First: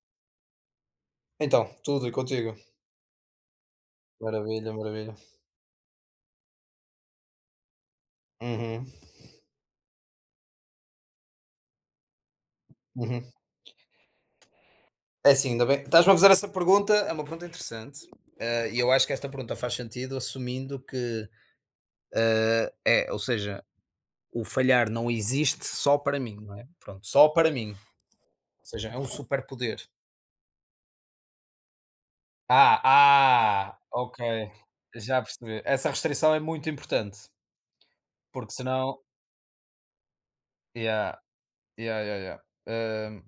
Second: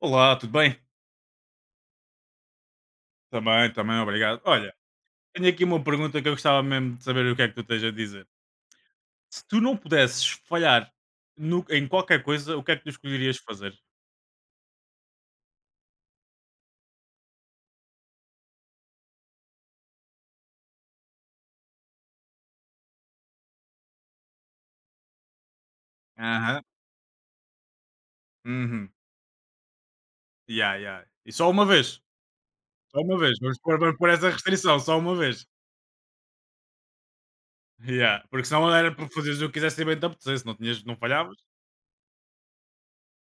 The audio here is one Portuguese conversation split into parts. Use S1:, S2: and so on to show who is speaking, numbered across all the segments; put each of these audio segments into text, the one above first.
S1: Olá, tudo bem?
S2: Então, tudo e contigo?
S1: Também, também, obrigado.
S2: Maravilha,
S1: Olha,
S2: maravilha.
S1: tenho aqui uma pergunta que eu gostava mesmo de saber o que é que tu tens a dizer.
S2: Uhum,
S1: Se tu não pudesses falhar em qualquer coisa, o que é que tu
S2: uhum.
S1: escolherias fazer?
S2: É assim, ainda bem estás-me a fazer essa pergunta, é uma pergunta interessante, e eu acho que esta pergunta faz sentido assumindo que é, ou seja, o falhar não existe só para mim, não
S1: Aham.
S2: é? Pronto, só para mim, ou seja,
S1: Uhum.
S2: é um superpoder.
S1: Yeah, yeah. E só uma vez.
S2: Ah,
S1: Só uma vez. Vamos
S2: ah,
S1: pôr, vamos pôr
S2: ok,
S1: essa restrição, só uma
S2: já
S1: vez.
S2: percebi. Essa restrição é muito importante,
S1: Yeah. Porque
S2: porque
S1: senão era
S2: senão
S1: para fazeres o que quisesse e bem te apetecesse, não, tinhas, não
S2: yeah,
S1: falhavas.
S2: yeah. Hum,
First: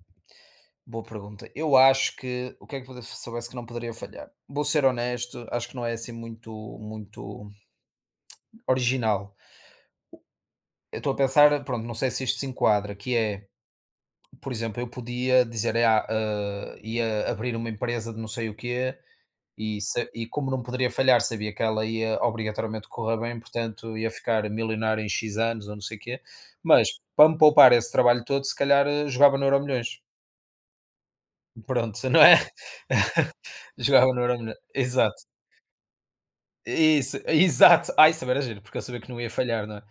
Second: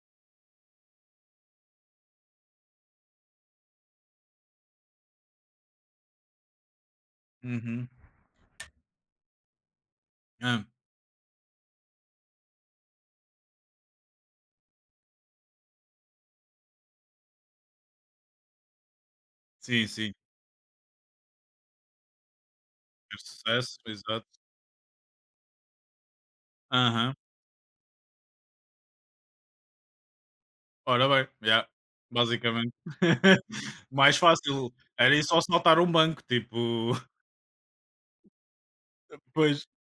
S2: Boa pergunta. Eu acho que o que é que pode- se soubesse que não poderia falhar? Vou ser honesto, acho que não é assim muito, muito
S1: Uhum.
S2: original.
S1: Ah,
S2: Eu estou a pensar, pronto, não sei se isto se enquadra, que é, por exemplo, eu podia dizer, ia abrir uma empresa de não sei o quê, e,
S1: sim,
S2: sa-
S1: sim.
S2: e como não poderia falhar, sabia que ela ia obrigatoriamente correr
S1: Ter
S2: bem,
S1: sucesso,
S2: portanto ia
S1: exato.
S2: ficar milionário em X anos ou não sei o quê, mas
S1: Aham.
S2: para me poupar esse trabalho todo, se calhar jogava no Euromilhões.
S1: Ora bem, já
S2: Pronto, não é?
S1: basicamente.
S2: Jogava
S1: Mais
S2: no Euromilhões.
S1: fácil, era ir
S2: Exato.
S1: só assaltar um banco, tipo.
S2: Isso, exato. Ah, isso agora é giro, porque eu sabia que não ia falhar,
S1: Pois,
S2: não é?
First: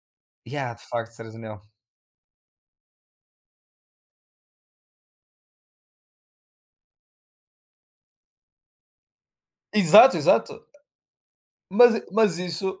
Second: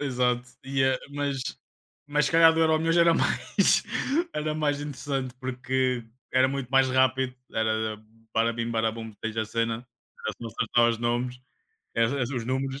S1: exato,
S2: Yeah, de
S1: e a
S2: facto, Sérgio Daniel.
S1: mas se calhar do Euromilhões era mais era mais interessante, porque era muito mais rápido, era bara bim bara bum tens a cena,
S2: Exato,
S1: era só
S2: exato.
S1: acertar os nomes,
S2: Mas,
S1: era
S2: mas
S1: os
S2: isso,
S1: números.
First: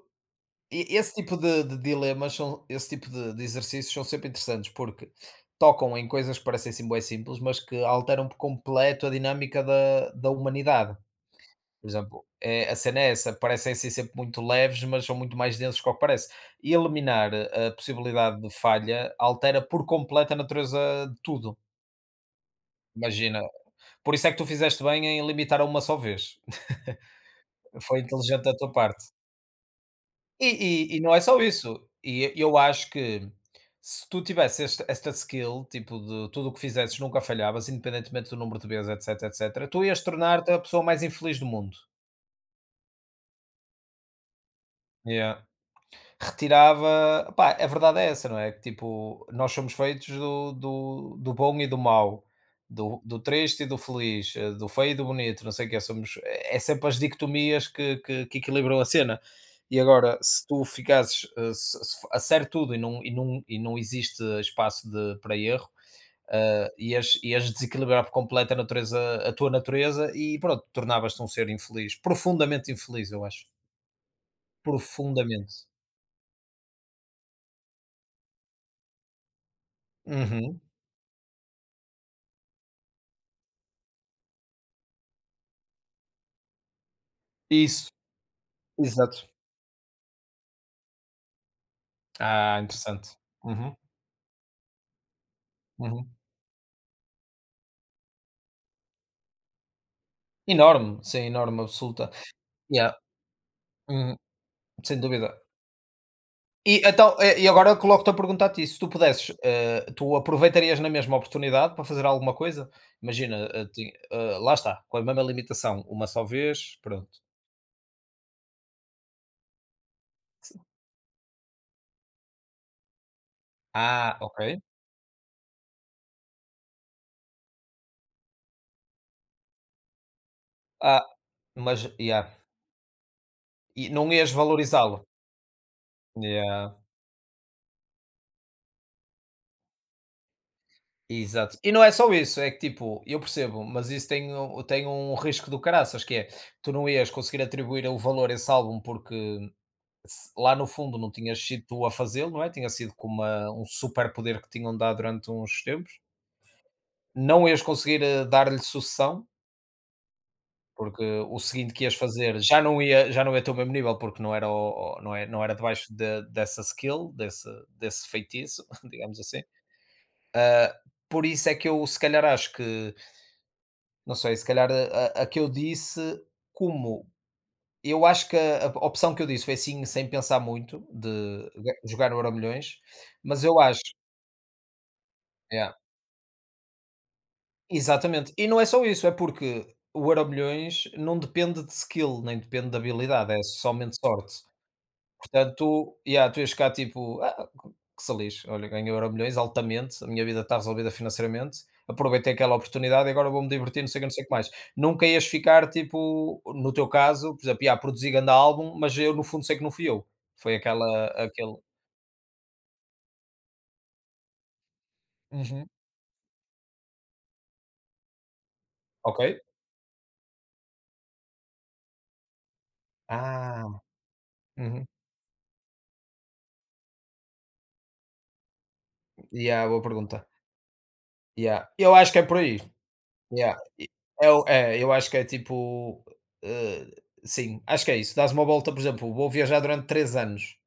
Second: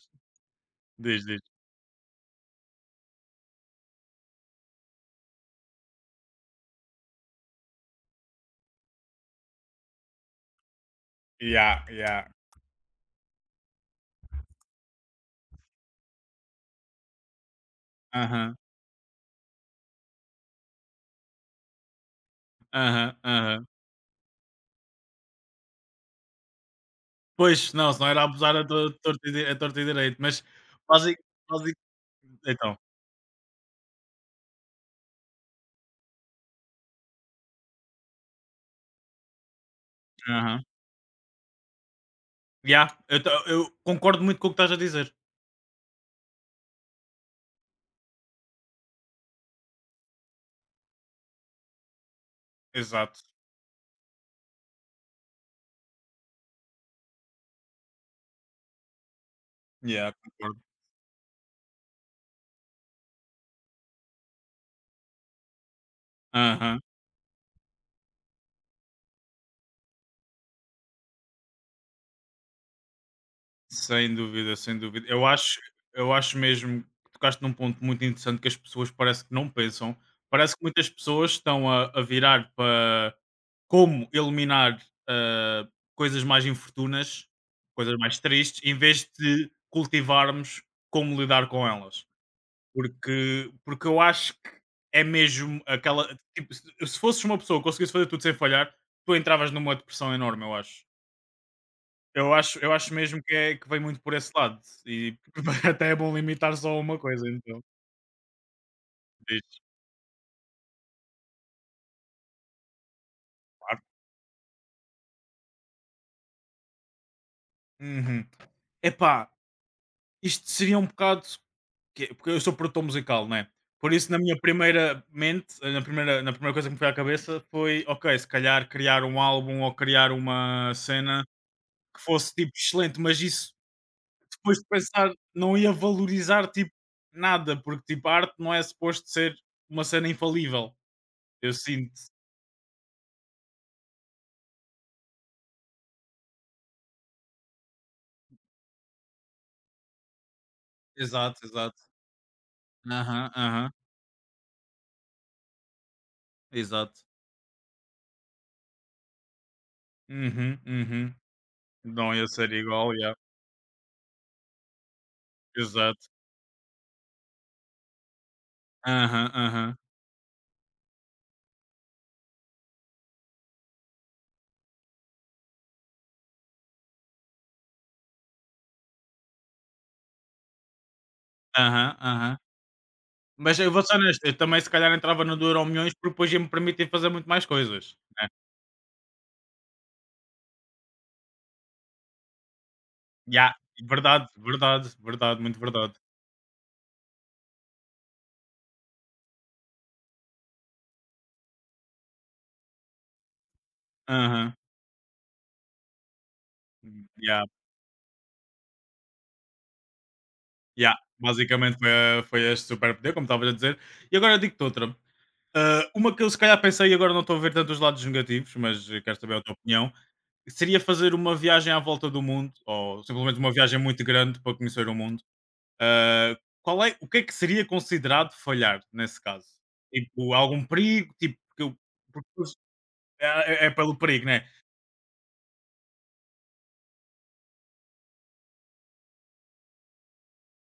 S2: e- esse
S1: Diz,
S2: tipo
S1: diz.
S2: de dilemas, são, esse tipo de exercícios são sempre interessantes, porque tocam em coisas que parecem sim, bué simples, mas que alteram por completo a dinâmica da humanidade.
S1: Yeah,
S2: Por exemplo,
S1: yeah.
S2: é, a cena é essa, parecem ser sempre muito leves, mas são muito mais densos que o que parece. E eliminar a possibilidade de
S1: Aham,
S2: falha altera por completo a natureza de tudo.
S1: aham,
S2: Imagina,
S1: aham.
S2: por isso é que tu fizeste bem em limitar a uma só vez.
S1: Pois, não,
S2: Foi
S1: senão era
S2: inteligente da
S1: abusar a
S2: tua
S1: to
S2: parte.
S1: torto e di a torto e direito, mas
S2: E não
S1: basic
S2: é só
S1: basic
S2: isso, e eu
S1: então.
S2: acho que se tu tivesse este esta skill, tipo de tudo o que fizesses nunca falhavas, independentemente do número de vezes, etc, etc, tu ias tornar-te a pessoa mais infeliz do mundo.
S1: Yeah, eu concordo muito com o que estás a dizer.
S2: Yeah. Retirava pá, a verdade é essa, não é? Que tipo, nós somos feitos do bom e do mau, do
S1: Exato.
S2: triste e do feliz, do feio e do bonito, não sei o quê, somos é sempre as dicotomias que equilibram a cena. E
S1: Yeah,
S2: agora, se
S1: concordo.
S2: tu ficasses, eh, se se a sério tudo e não existe espaço de para erro,
S1: Aham.
S2: ias desequilibrar por completo a tua natureza e pronto, tornavas-te um ser infeliz, profundamente infeliz, eu acho.
S1: Sem dúvida, sem dúvida. Eu acho
S2: Profundamente.
S1: eu acho mesmo que tocaste num ponto muito interessante que as pessoas parece que não pensam. Parece
S2: Uhum.
S1: que muitas pessoas estão a virar para como eliminar, ah, coisas mais infortunas,
S2: Isso.
S1: coisas mais tristes, em vez
S2: Exato.
S1: de cultivarmos como lidar com elas.
S2: Ah, interessante.
S1: Porque
S2: Uhum,
S1: porque eu acho que é mesmo aquela
S2: uhum.
S1: tipo, se fosses uma pessoa que conseguisse fazer tudo sem falhar, tu entravas numa depressão enorme, eu acho.
S2: Enorme, sim, enorme, absoluta.
S1: Eu acho eu
S2: Yeah,
S1: acho mesmo que é que vem muito por
S2: uhum,
S1: esse lado
S2: sem
S1: e
S2: dúvida.
S1: até é bom limitar só a
S2: E
S1: uma
S2: então,
S1: coisa
S2: e
S1: então.
S2: agora eu coloco-te a perguntar-te isso, se tu pudesses,
S1: Diz,
S2: eh, tu aproveitarias na mesma oportunidade para fazer alguma coisa? Imagina, eh,
S1: claro.
S2: ti eh, lá está, com a mesma limitação, uma só vez, pronto.
S1: Uhum. Epá, isto seria um bocado que porque eu sou produtor musical, não é? Por isso
S2: Ah,
S1: na minha
S2: ok.
S1: primeira mente, na primeira coisa que me foi à cabeça foi: "Ok, se calhar criar um álbum ou criar uma
S2: Ah,
S1: cena
S2: mas
S1: que
S2: yeah,
S1: fosse tipo excelente", mas isso
S2: e não ias
S1: depois de
S2: valorizá-lo?
S1: pensar, não ia valorizar,
S2: Yeah.
S1: tipo, nada, porque, tipo, a arte não é suposto ser uma cena infalível, eu
S2: Exato. E não é
S1: sinto.
S2: só isso, é que tipo, eu percebo, mas isso tem um risco do caraças, que é tu não ias conseguir atribuir o valor a esse álbum porque se- lá no fundo não tinhas
S1: Exato,
S2: sido
S1: exato.
S2: tu a fazê-lo, não é? Tinha sido com
S1: Aham,
S2: uma, um
S1: aham,
S2: super poder que tinham dado durante uns tempos.
S1: exato.
S2: Não ias conseguir dar-lhe sucessão,
S1: Uhum,
S2: porque
S1: uhum.
S2: o seguinte que ias
S1: Não ia
S2: fazer
S1: ser igual, yeah,
S2: já não ia ter o mesmo nível, porque não era, o- não é, não era debaixo
S1: exato.
S2: de- dessa skill, desse, desse feitiço, digamos
S1: Aham,
S2: assim.
S1: aham,
S2: Por isso é que eu se calhar acho que não sei, se calhar a que eu disse, como eu acho que a opção que eu disse foi assim, sem pensar muito, de ga-
S1: aham,
S2: jogar no
S1: aham.
S2: Euromilhões, mas eu
S1: Mas eu
S2: acho,
S1: vou ser honesto, eu também se calhar entrava no do Euro
S2: é,
S1: milhões porque depois ia-me permitir fazer muito mais coisas, né.
S2: exatamente. E não é só isso, é porque o Euromilhões não depende de skill, nem depende de habilidade, é
S1: Yeah,
S2: somente
S1: verdade,
S2: sorte.
S1: verdade, verdade,
S2: Portanto,
S1: muito verdade.
S2: tu, yeah, tu ias ficar tipo, "Ah, que se lixe, olha, ganhei Euromilhões altamente, a minha vida está resolvida financeiramente, aproveitei aquela oportunidade e agora vou-me divertir, não sei o que, não sei o que mais.
S1: Aham,
S2: Nunca ias ficar tipo, no teu caso,
S1: yeah.
S2: por exemplo, yeah, produzi grande álbum, mas eu no fundo sei que não fui eu. Foi
S1: Yeah,
S2: aquela, aquele.
S1: basicamente foi, foi este superpoder, como estavas a dizer. E agora digo-te outra.
S2: Uhum.
S1: Ah, uma que eu se calhar pensei e agora não estou a ver tantos lados negativos, mas quero
S2: Ok.
S1: saber a tua opinião. Seria fazer uma viagem à volta do mundo, ou simplesmente uma
S2: Ah,
S1: viagem muito grande para
S2: uhum.
S1: conhecer o mundo. Ah, qual é, o que é que seria considerado falhar nesse caso?
S2: Yeah, boa pergunta.
S1: Tipo, algum perigo? Tipo, porque,
S2: Yeah. Eu acho que é
S1: porque
S2: por
S1: depois
S2: aí.
S1: é,
S2: Yeah.
S1: é
S2: E-
S1: pelo perigo,
S2: eu,
S1: né?
S2: é, eu acho que é tipo. eh, sim, acho que é isso. Dás uma volta, por exemplo, vou viajar durante três anos.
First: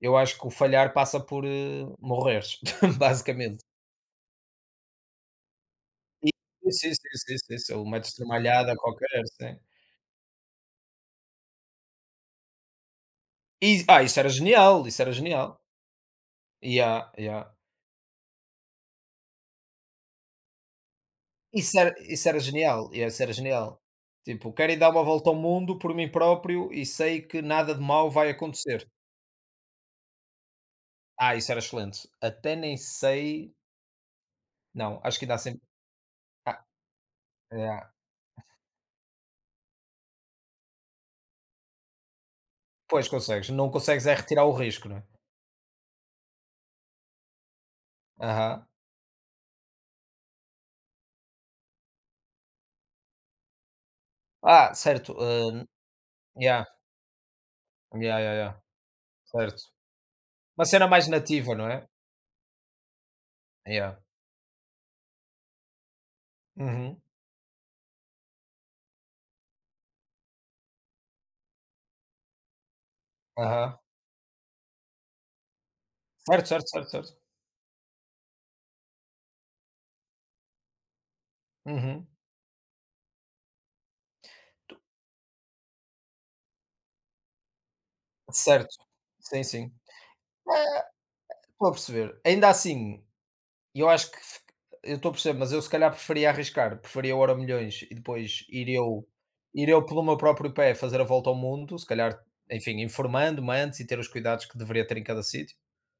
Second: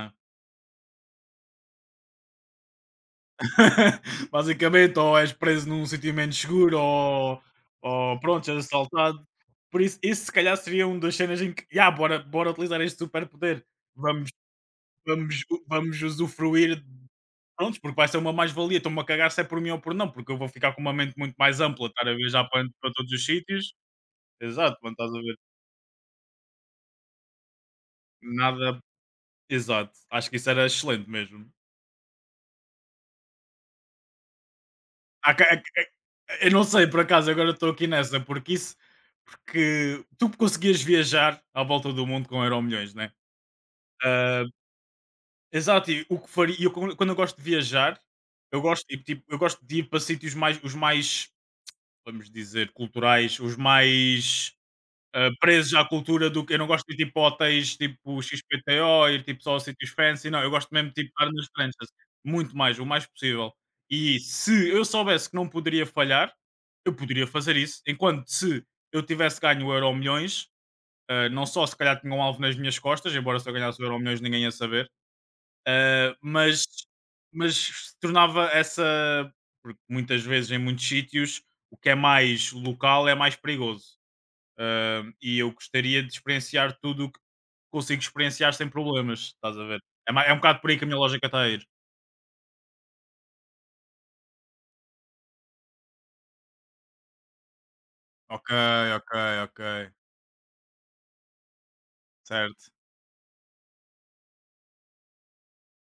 S2: Eu acho que o falhar passa por, morreres, basicamente.
S1: Basicamente, ou és preso num sítio menos
S2: E
S1: seguro,
S2: sim, sim, sim, sim, sim, ou metes
S1: ou pronto, és
S2: qualquer,
S1: assaltado.
S2: sim.
S1: Por isso, isso se calhar seria uma das cenas em que, yeah, bora, bora utilizar este superpoder.
S2: E ah, isso era
S1: Vamos,
S2: genial, isso era
S1: vamos,
S2: genial.
S1: vamos usufruir.
S2: Yeah, yeah.
S1: Pronto, porque vai ser uma mais-valia. Estou-me a cagar se é por mim ou por não, porque eu vou ficar com uma mente muito mais ampla, estar a
S2: Isso era
S1: viajar para,
S2: genial,
S1: para
S2: yeah,
S1: todos
S2: isso
S1: os
S2: era
S1: sítios.
S2: genial. Tipo, quero ir
S1: Exato,
S2: dar
S1: quando
S2: uma
S1: estás a
S2: volta ao
S1: ver
S2: mundo por mim próprio e sei que nada de mal vai
S1: nada.
S2: acontecer.
S1: Exato, acho que isso era excelente
S2: Ah,
S1: mesmo.
S2: isso era excelente. Até nem sei não, acho que
S1: Há
S2: ainda há
S1: ca-
S2: sempre
S1: é- é- Eu não
S2: ah,
S1: sei, por acaso, agora estou aqui
S2: yeah.
S1: nessa, porque isso. Porque tu conseguias viajar à volta do mundo com Euro Milhões,
S2: Pois,
S1: né?
S2: consegues. Não consegues é retirar
S1: Ah,
S2: o risco, não é?
S1: exato, e o que faria. Eu, quando eu gosto de viajar, eu
S2: Aham.
S1: gosto, de ir, tipo, eu gosto de ir para sítios mais. Os mais, vamos dizer, culturais, os mais
S2: Ah, certo, hã,
S1: presos à cultura do que eu
S2: yeah,
S1: não gosto de ir tipo a hotéis
S2: yeah,
S1: tipo
S2: yeah, yeah,
S1: XPTO, ir tipo só a
S2: certo.
S1: sítios fancy, não, eu
S2: Uma
S1: gosto
S2: cena
S1: mesmo de
S2: mais
S1: tipo estar nas
S2: nativa, não é?
S1: tranchas, muito mais, o mais possível.
S2: Yeah.
S1: E se eu soubesse que não poderia falhar, eu
S2: Uhum.
S1: poderia fazer isso, enquanto se eu tivesse ganho o Euro milhões não só se calhar tinha um alvo nas minhas costas, embora se eu
S2: Aham.
S1: ganhasse o Euro milhões ninguém ia saber, ah,
S2: Certo, certo,
S1: mas,
S2: certo, certo.
S1: mas se tornava essa, porque muitas vezes em muitos sítios o que é
S2: Uhum.
S1: mais local é mais perigoso. E eu gostaria de experienciar tudo o que consigo experienciar sem
S2: Certo.
S1: problemas,
S2: Sim,
S1: estás a
S2: sim.
S1: ver? É, é um bocado por aí
S2: É,
S1: que a minha lógica está a ir.
S2: estou a perceber. Ainda assim, eu acho que f eu estou a perceber, mas eu se calhar preferia arriscar, preferia o Euro milhões e depois
S1: Ok, ok, ok.
S2: ir eu pelo meu próprio pé fazer a volta ao mundo, se calhar,
S1: Certo,
S2: enfim, informando-me antes e ter os cuidados que deveria ter em cada sítio.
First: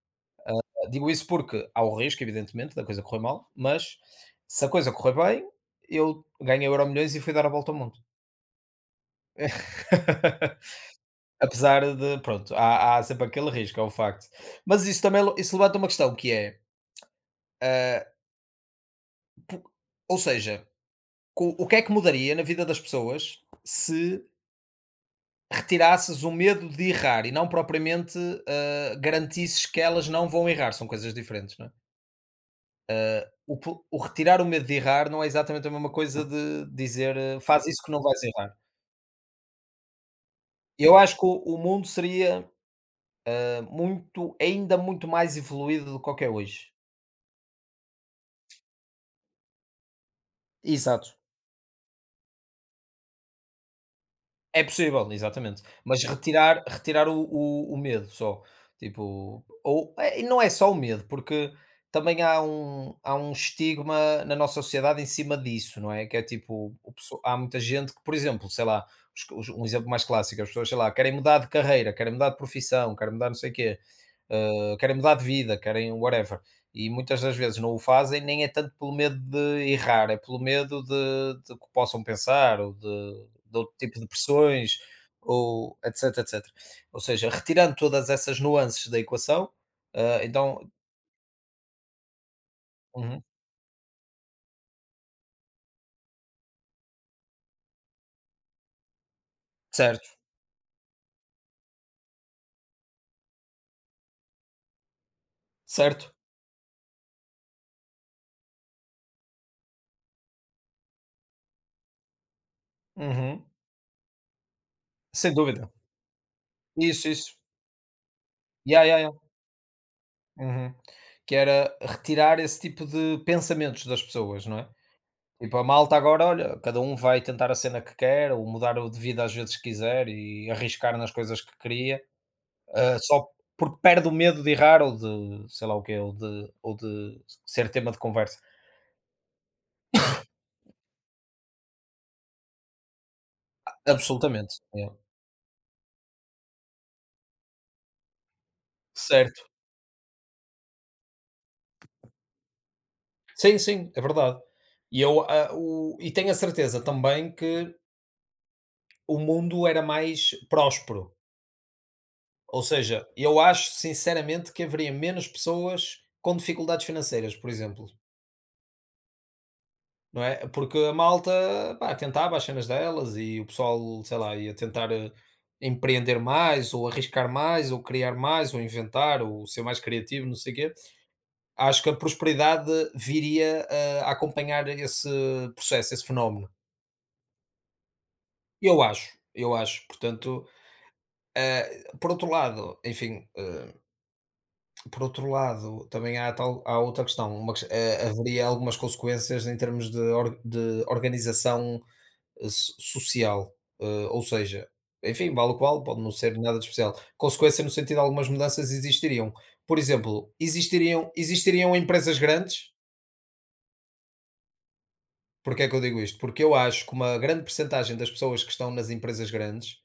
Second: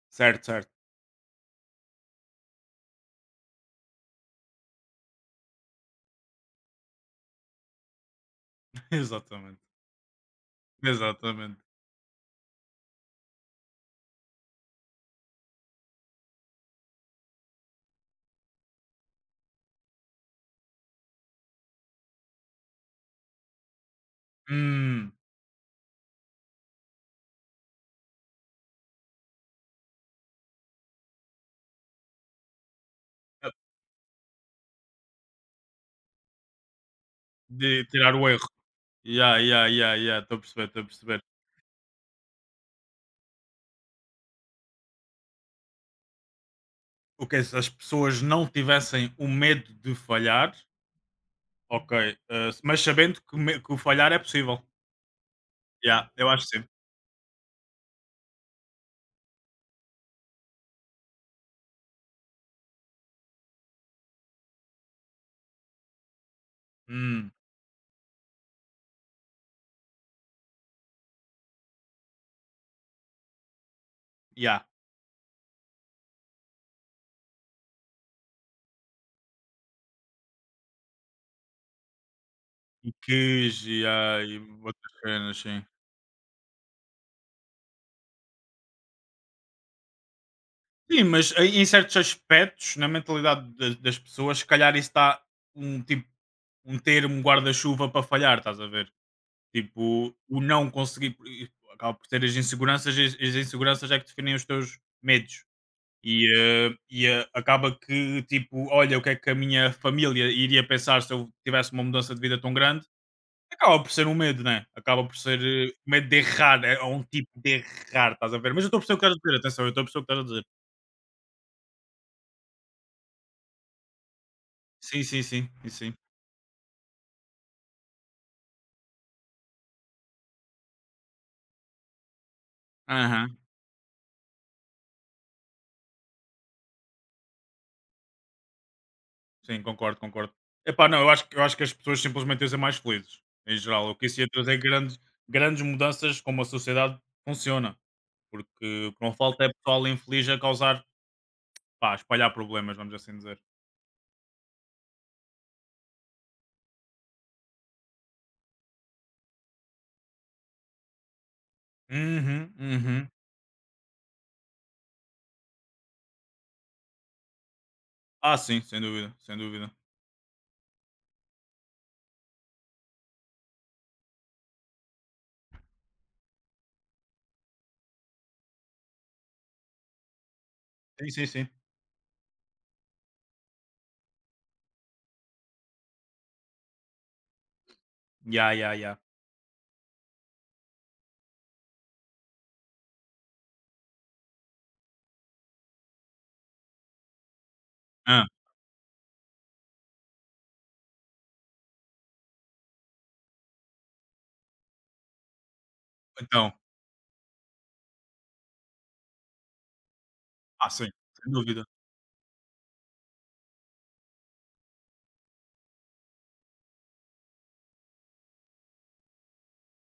S1: certo, certo.
S2: Digo isso porque há o risco, evidentemente, da coisa correr mal, mas se a coisa correr bem, eu ganhei o Euro milhões e fui dar a volta ao mundo.
S1: Exatamente, exatamente.
S2: Apesar de pronto, há sempre aquele risco, é um facto. Mas isso também le isso levanta uma questão que é, ah, po ou seja, co o que é que mudaria na vida das pessoas se
S1: Hum,
S2: retirasses o medo de errar e não propriamente, garantisses que elas não vão errar, são coisas diferentes, não é?
S1: ah,
S2: O po o retirar o medo de errar não é exatamente a mesma coisa de dizer: "Faz isso
S1: de
S2: que não
S1: tirar
S2: vais
S1: o erro.
S2: errar".
S1: Ya, ya, ya, ya, estou a perceber, estou a
S2: Eu acho
S1: perceber.
S2: que o mundo seria, muito ainda muito mais evoluído do qual que é hoje.
S1: O que é se as pessoas não tivessem o medo de falhar,
S2: Exato.
S1: ok, mas sabendo que, que o falhar é possível.
S2: É possível, exatamente. Mas
S1: Ya, eu acho que sim.
S2: retirar o medo só, tipo, ou e não é só o medo, porque também há um estigma na nossa sociedade em cima disso, não é? Que é tipo, o pesso
S1: Hum,
S2: há muita gente que, por exemplo, sei lá, os um exemplo mais clássico, as pessoas, sei lá, querem mudar de carreira, querem mudar de profissão, querem mudar não sei o quê,
S1: ya.
S2: querem mudar de vida, querem whatever. E muitas das vezes não o fazem, nem é tanto pelo medo de errar, é pelo medo de que possam pensar, ou
S1: E que,
S2: de outro
S1: ya,
S2: tipo de
S1: e
S2: pressões,
S1: outras cenas, sim.
S2: ou etc, etc. Ou seja, retirando todas essas nuances da equação, eh, então,
S1: Sim, mas em certos aspectos, na
S2: uhum,
S1: mentalidade das pessoas, se calhar isso está um tipo um termo guarda-chuva para falhar, estás a ver?
S2: certo,
S1: Tipo, o não conseguir por- e acaba por ter as inseguranças, e as inseguranças é que definem os teus medos.
S2: certo,
S1: E, acaba que, tipo, olha, o que é que a minha família iria pensar se eu tivesse uma mudança de vida tão grande?
S2: uhum,
S1: Acaba por ser um medo, né? Acaba por
S2: sem
S1: ser
S2: dúvida.
S1: medo de errar, é um
S2: Isso,
S1: tipo
S2: isso.
S1: de errar, estás a ver? Mas eu estou a
S2: Yeah, yeah,
S1: perceber o que
S2: yeah.
S1: estás a dizer, atenção, eu estou a perceber o que estás a dizer.
S2: Uhum. Que era retirar esse tipo de pensamentos das pessoas, não é?
S1: Sim, sim, sim,
S2: Tipo, a
S1: sim, sim.
S2: malta agora, olha, cada um vai tentar a cena que quer ou mudar o de vida às vezes que quiser e arriscar nas coisas que queria, ah, só
S1: Aham,
S2: porque perde o medo de errar ou de sei lá o quê, ou de ser tema de conversa.
S1: sim, concordo, concordo. Epá, não, eu acho, eu acho que as pessoas simplesmente iam ser mais felizes, em geral. O que isso ia trazer
S2: Absolutamente, é.
S1: grandes, grandes mudanças como a sociedade funciona. Porque o que não
S2: Certo.
S1: falta é pessoal infeliz a causar, pá, a espalhar problemas, vamos assim dizer.
S2: Sim, sim, é verdade. E eu, ah, o e tenho a certeza também que o mundo era mais próspero,
S1: Uhum,
S2: ou seja,
S1: uhum.
S2: eu acho sinceramente que haveria menos pessoas com dificuldades financeiras, por exemplo.
S1: Ah, sim, sem dúvida, sem dúvida.
S2: Não é? Porque a malta, pá, tentava as cenas delas e o pessoal, sei lá, ia tentar, empreender mais ou arriscar mais ou criar mais ou inventar ou ser mais criativo, não sei o quê.
S1: Sim, sim, sim.
S2: Acho que a prosperidade viria a acompanhar esse processo, esse fenómeno.
S1: Ya, ya,
S2: Eu
S1: ya.
S2: acho, eu acho. Portanto, eh, por outro lado, enfim, eh, por outro lado, também há tal há outra questão, uma ques
S1: Ah,
S2: haveria algumas consequências em termos de or de organização so- social. Ou seja, enfim, vale o qual, pode não ser
S1: então,
S2: nada de especial. Consequência no sentido de algumas mudanças existiriam. Por exemplo,
S1: ah, sim, sem dúvida.
S2: existiriam empresas grandes? Porquê é que eu digo isto? Porque eu acho que uma grande percentagem das pessoas que estão nas empresas grandes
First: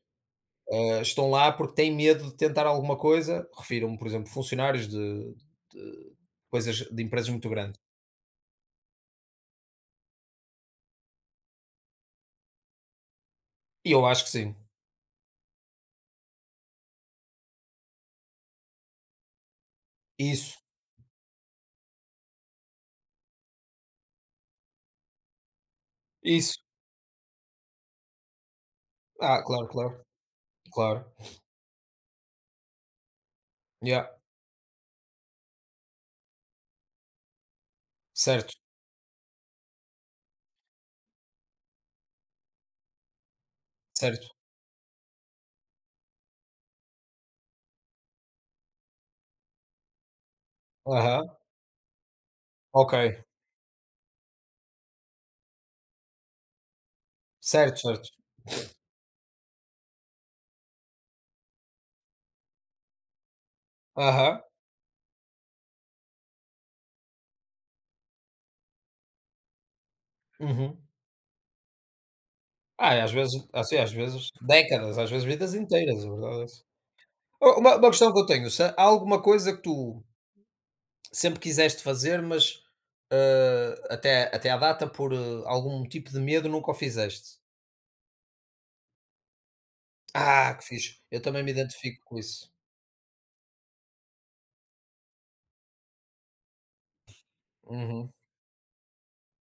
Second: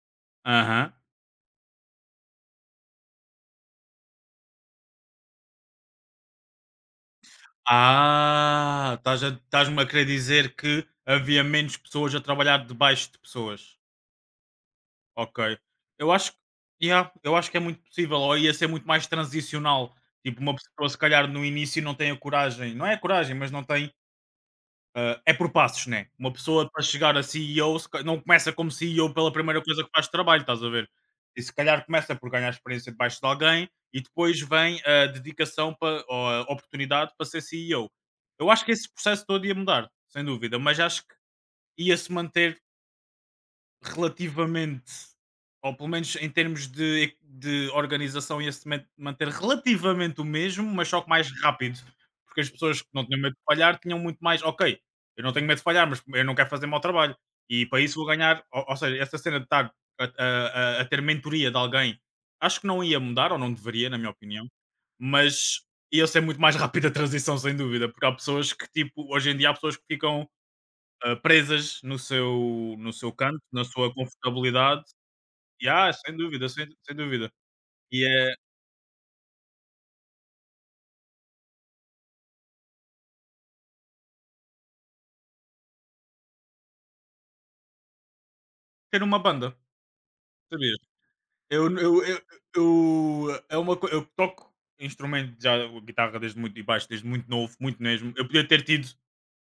S1: Aham.
S2: estão lá porque têm medo de tentar alguma coisa. Refiro-me, por exemplo, funcionários de coisas de empresas muito grandes.
S1: Ah, estás estás-me a querer dizer que havia menos pessoas a trabalhar debaixo de pessoas.
S2: E eu acho que sim.
S1: Ok. Eu acho Yeah, eu acho que é muito possível, ou ia ser muito mais transicional. Tipo,
S2: Isso,
S1: uma pessoa se calhar no início não tem a coragem, não é a coragem, mas não tem. Ah, é por passos, né? Uma
S2: isso.
S1: pessoa para chegar a CEO se ca- não começa como CEO pela
S2: Ah,
S1: primeira coisa que faz de trabalho, estás a ver?
S2: claro.
S1: E se calhar começa por ganhar experiência debaixo de alguém e
S2: Yeah.
S1: depois vem a dedicação para, ou a oportunidade para ser CEO. Eu
S2: Certo,
S1: acho que esse processo todo ia mudar, sem dúvida, mas acho que ia se manter
S2: certo.
S1: relativamente ou pelo menos em termos de organização ia-se manter relativamente o mesmo, mas só que
S2: Aham,
S1: mais rápido, porque as pessoas que não tinham
S2: ok.
S1: medo de falhar tinham muito mais: "Ok, eu não tenho medo de falhar, mas eu não quero fazer mau trabalho e
S2: Certo,
S1: para isso vou
S2: certo.
S1: ganhar" ou seja, essa cena de estar a ter mentoria de alguém, acho que não ia mudar ou não deveria, na minha
S2: Aham,
S1: opinião, mas ia ser muito mais rápida a transição sem dúvida, porque há pessoas que tipo, hoje em dia há pessoas que ficam
S2: uhum.
S1: presas no seu no
S2: Ah, e às
S1: seu canto,
S2: vezes
S1: na
S2: assim, às
S1: sua
S2: vezes
S1: confortabilidade.
S2: décadas, às vezes vidas
S1: E
S2: inteiras, a
S1: sem
S2: verdade é
S1: dúvida,
S2: essa.
S1: sem dúvida.
S2: U uma
S1: E
S2: questão que eu
S1: é
S2: tenho, se há alguma coisa que tu sempre quiseste fazer, mas, hã, até à data por algum tipo de medo nunca o fizeste?
S1: Ter uma banda,
S2: Ah, que
S1: sabias?
S2: fixe. Eu também me
S1: Eu
S2: identifico
S1: eu
S2: com
S1: eu
S2: isso.
S1: eu é uma coi eu toco instrumento já guitarra desde muito e baixo desde muito novo, muito
S2: Uhum.
S1: mesmo. Eu podia ter tido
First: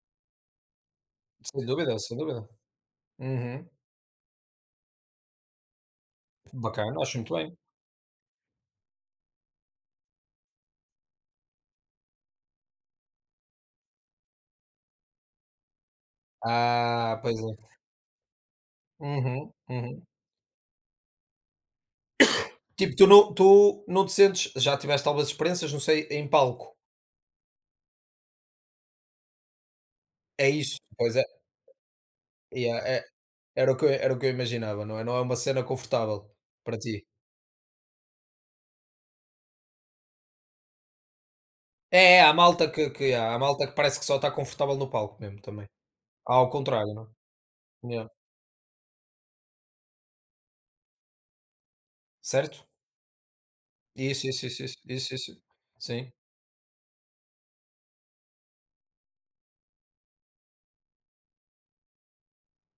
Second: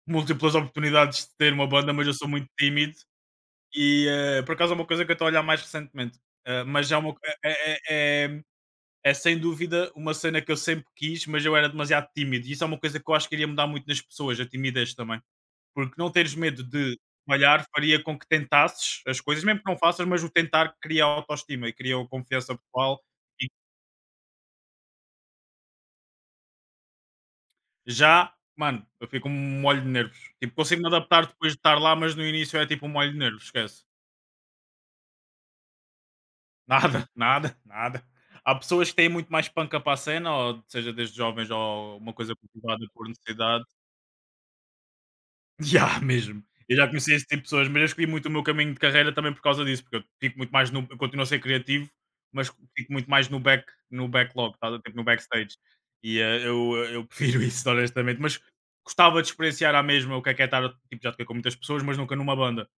S1: múltiplas oportunidades de ter
S2: Sem
S1: uma banda,
S2: dúvida,
S1: mas eu
S2: sem
S1: sou
S2: dúvida.
S1: muito tímido
S2: Uhum.
S1: e, por acaso é uma coisa que eu estou a olhar mais recentemente. Ah, mas já é
S2: Bacana,
S1: uma
S2: acho
S1: co
S2: muito
S1: é
S2: bem.
S1: é é é sem dúvida uma cena que eu sempre quis, mas eu era demasiado tímido. E isso é uma coisa que eu acho que iria mudar muito nas pessoas, a timidez também. Porque não teres medo de
S2: Ah, pois
S1: falhar
S2: é.
S1: faria com que tentasses as coisas,
S2: Uhum,
S1: mesmo que não faças,
S2: uhum.
S1: mas o tentar cria autoestima e cria a confiança
S2: Tipo,
S1: pessoal. E
S2: tu não te sentes já tiveste algumas experiências, não sei, em palco?
S1: já, mano, eu fico um molho de nervos.
S2: É
S1: Tipo,
S2: isso,
S1: consigo me
S2: pois é,
S1: adaptar depois de estar lá, mas no início é
S2: yeah,
S1: tipo um
S2: é
S1: molho de nervos, esquece.
S2: era o que eu imaginava, não é? Não é uma cena confortável para
S1: Nada,
S2: ti.
S1: nada, nada. Há pessoas que têm muito mais panca para a cena, ou seja, desde jovens ou uma
S2: É, é, há
S1: coisa
S2: malta que
S1: cultivada
S2: que
S1: por
S2: yeah, há
S1: necessidade.
S2: malta que parece que só está confortável no palco mesmo também.
S1: Já,
S2: Há
S1: mesmo.
S2: ao
S1: Eu já
S2: contrário, não
S1: conheci esse
S2: é?
S1: tipo de pessoas, mas eu escolhi
S2: Yeah.
S1: muito o meu caminho de carreira também por causa disso, porque eu fico muito mais no. Eu continuo a ser criativo, mas
S2: Certo?
S1: fico muito mais no back, no backlog, estás a ver? Tipo no
S2: Isso.
S1: backstage.
S2: Sim.
S1: E eu prefiro isso, honestamente. Mas gostava de experienciar à mesma o que é estar, tipo, já toquei com muitas pessoas, mas nunca numa banda.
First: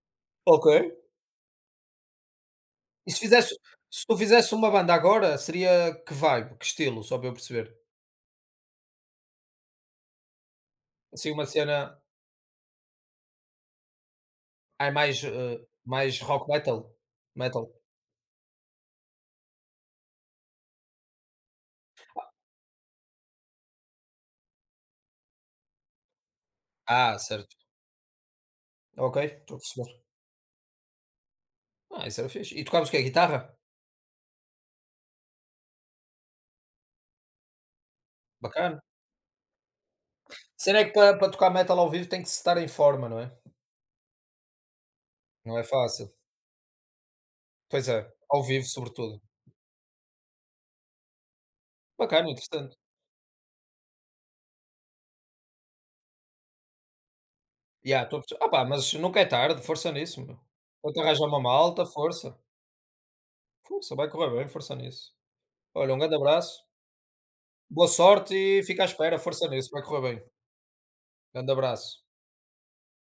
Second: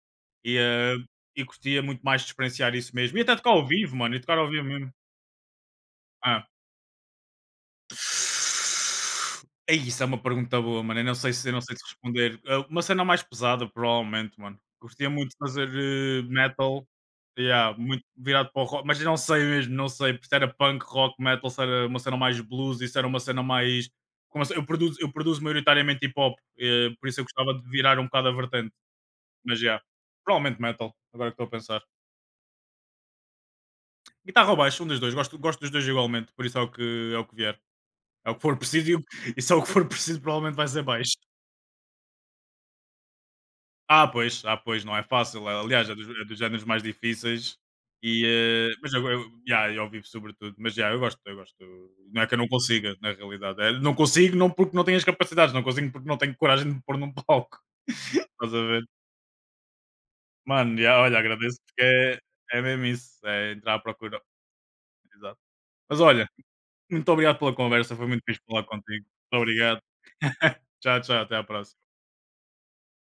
S1: E,
S2: Ok.
S1: curtia muito mais de experienciar isso
S2: E
S1: mesmo.
S2: se
S1: E até tocar
S2: fizesse
S1: ao vivo,
S2: se tu
S1: mano, e tocar ao
S2: fizesse
S1: vivo
S2: uma
S1: mesmo.
S2: banda agora, seria que
S1: Ah.
S2: vibe, que estilo, só para eu perceber?
S1: É isso, é uma pergunta boa, mano.
S2: Assim uma
S1: Eu não sei se
S2: cena,
S1: responder. Uma cena mais pesada, provavelmente, mano.
S2: ai
S1: Gostaria
S2: mais,
S1: muito de fazer
S2: mais rock metal?
S1: metal,
S2: Metal?
S1: yeah, muito virado para o rock, mas eu não sei mesmo, não sei se era punk, rock, metal, se era uma cena mais blues, isso era uma cena mais. Como se- eu produzo maioritariamente hip hop, por
S2: Ah,
S1: isso eu gostava
S2: certo.
S1: de virar um bocado a vertente,
S2: Ok, estou
S1: mas
S2: a
S1: já.
S2: perceber.
S1: Provavelmente metal, agora que estou a pensar.
S2: Ah, isso era fixe. E tocavas o quê? Guitarra?
S1: Guitarra ou baixo, um dos dois, gosto, gosto dos dois igualmente, por isso é o que vier. É o que for
S2: Bacana.
S1: preciso e, e só o que for preciso provavelmente vai
S2: Cena
S1: ser
S2: é que
S1: baixo.
S2: para tocar metal ao vivo tem que se estar em forma, não é?
S1: Ah, pois, não é fácil.
S2: Não é
S1: Aliás,
S2: fácil.
S1: é dos géneros mais difíceis.
S2: Pois é,
S1: E,
S2: ao vivo sobretudo.
S1: yeah, eu vivo sobretudo. Mas já, eu gosto. Não é
S2: Bacana,
S1: que eu não
S2: interessante.
S1: consiga, na realidade. É, não consigo não porque não tenho as capacidades, não consigo porque não tenho coragem de me pôr num palco.
S2: Yeah, estou a perce
S1: Estás a
S2: opá,
S1: ver?
S2: mas nunca é tarde, força nisso, meu.
S1: Mano,
S2: Tenta
S1: já, olha,
S2: arranjar uma
S1: agradeço porque
S2: malta,
S1: é,
S2: força.
S1: é mesmo isso. É entrar à
S2: Força, vai
S1: procura.
S2: correr bem, força nisso.
S1: Exato.
S2: Olha, um
S1: Mas
S2: grande
S1: olha,
S2: abraço,
S1: muito obrigado pela
S2: boa
S1: conversa, foi muito
S2: sorte
S1: fixe
S2: e
S1: falar
S2: fica à
S1: contigo.
S2: espera,
S1: Muito
S2: força nisso,
S1: obrigado.
S2: vai correr bem.
S1: Tchau, tchau, até à
S2: Grande
S1: próxima.
S2: abraço.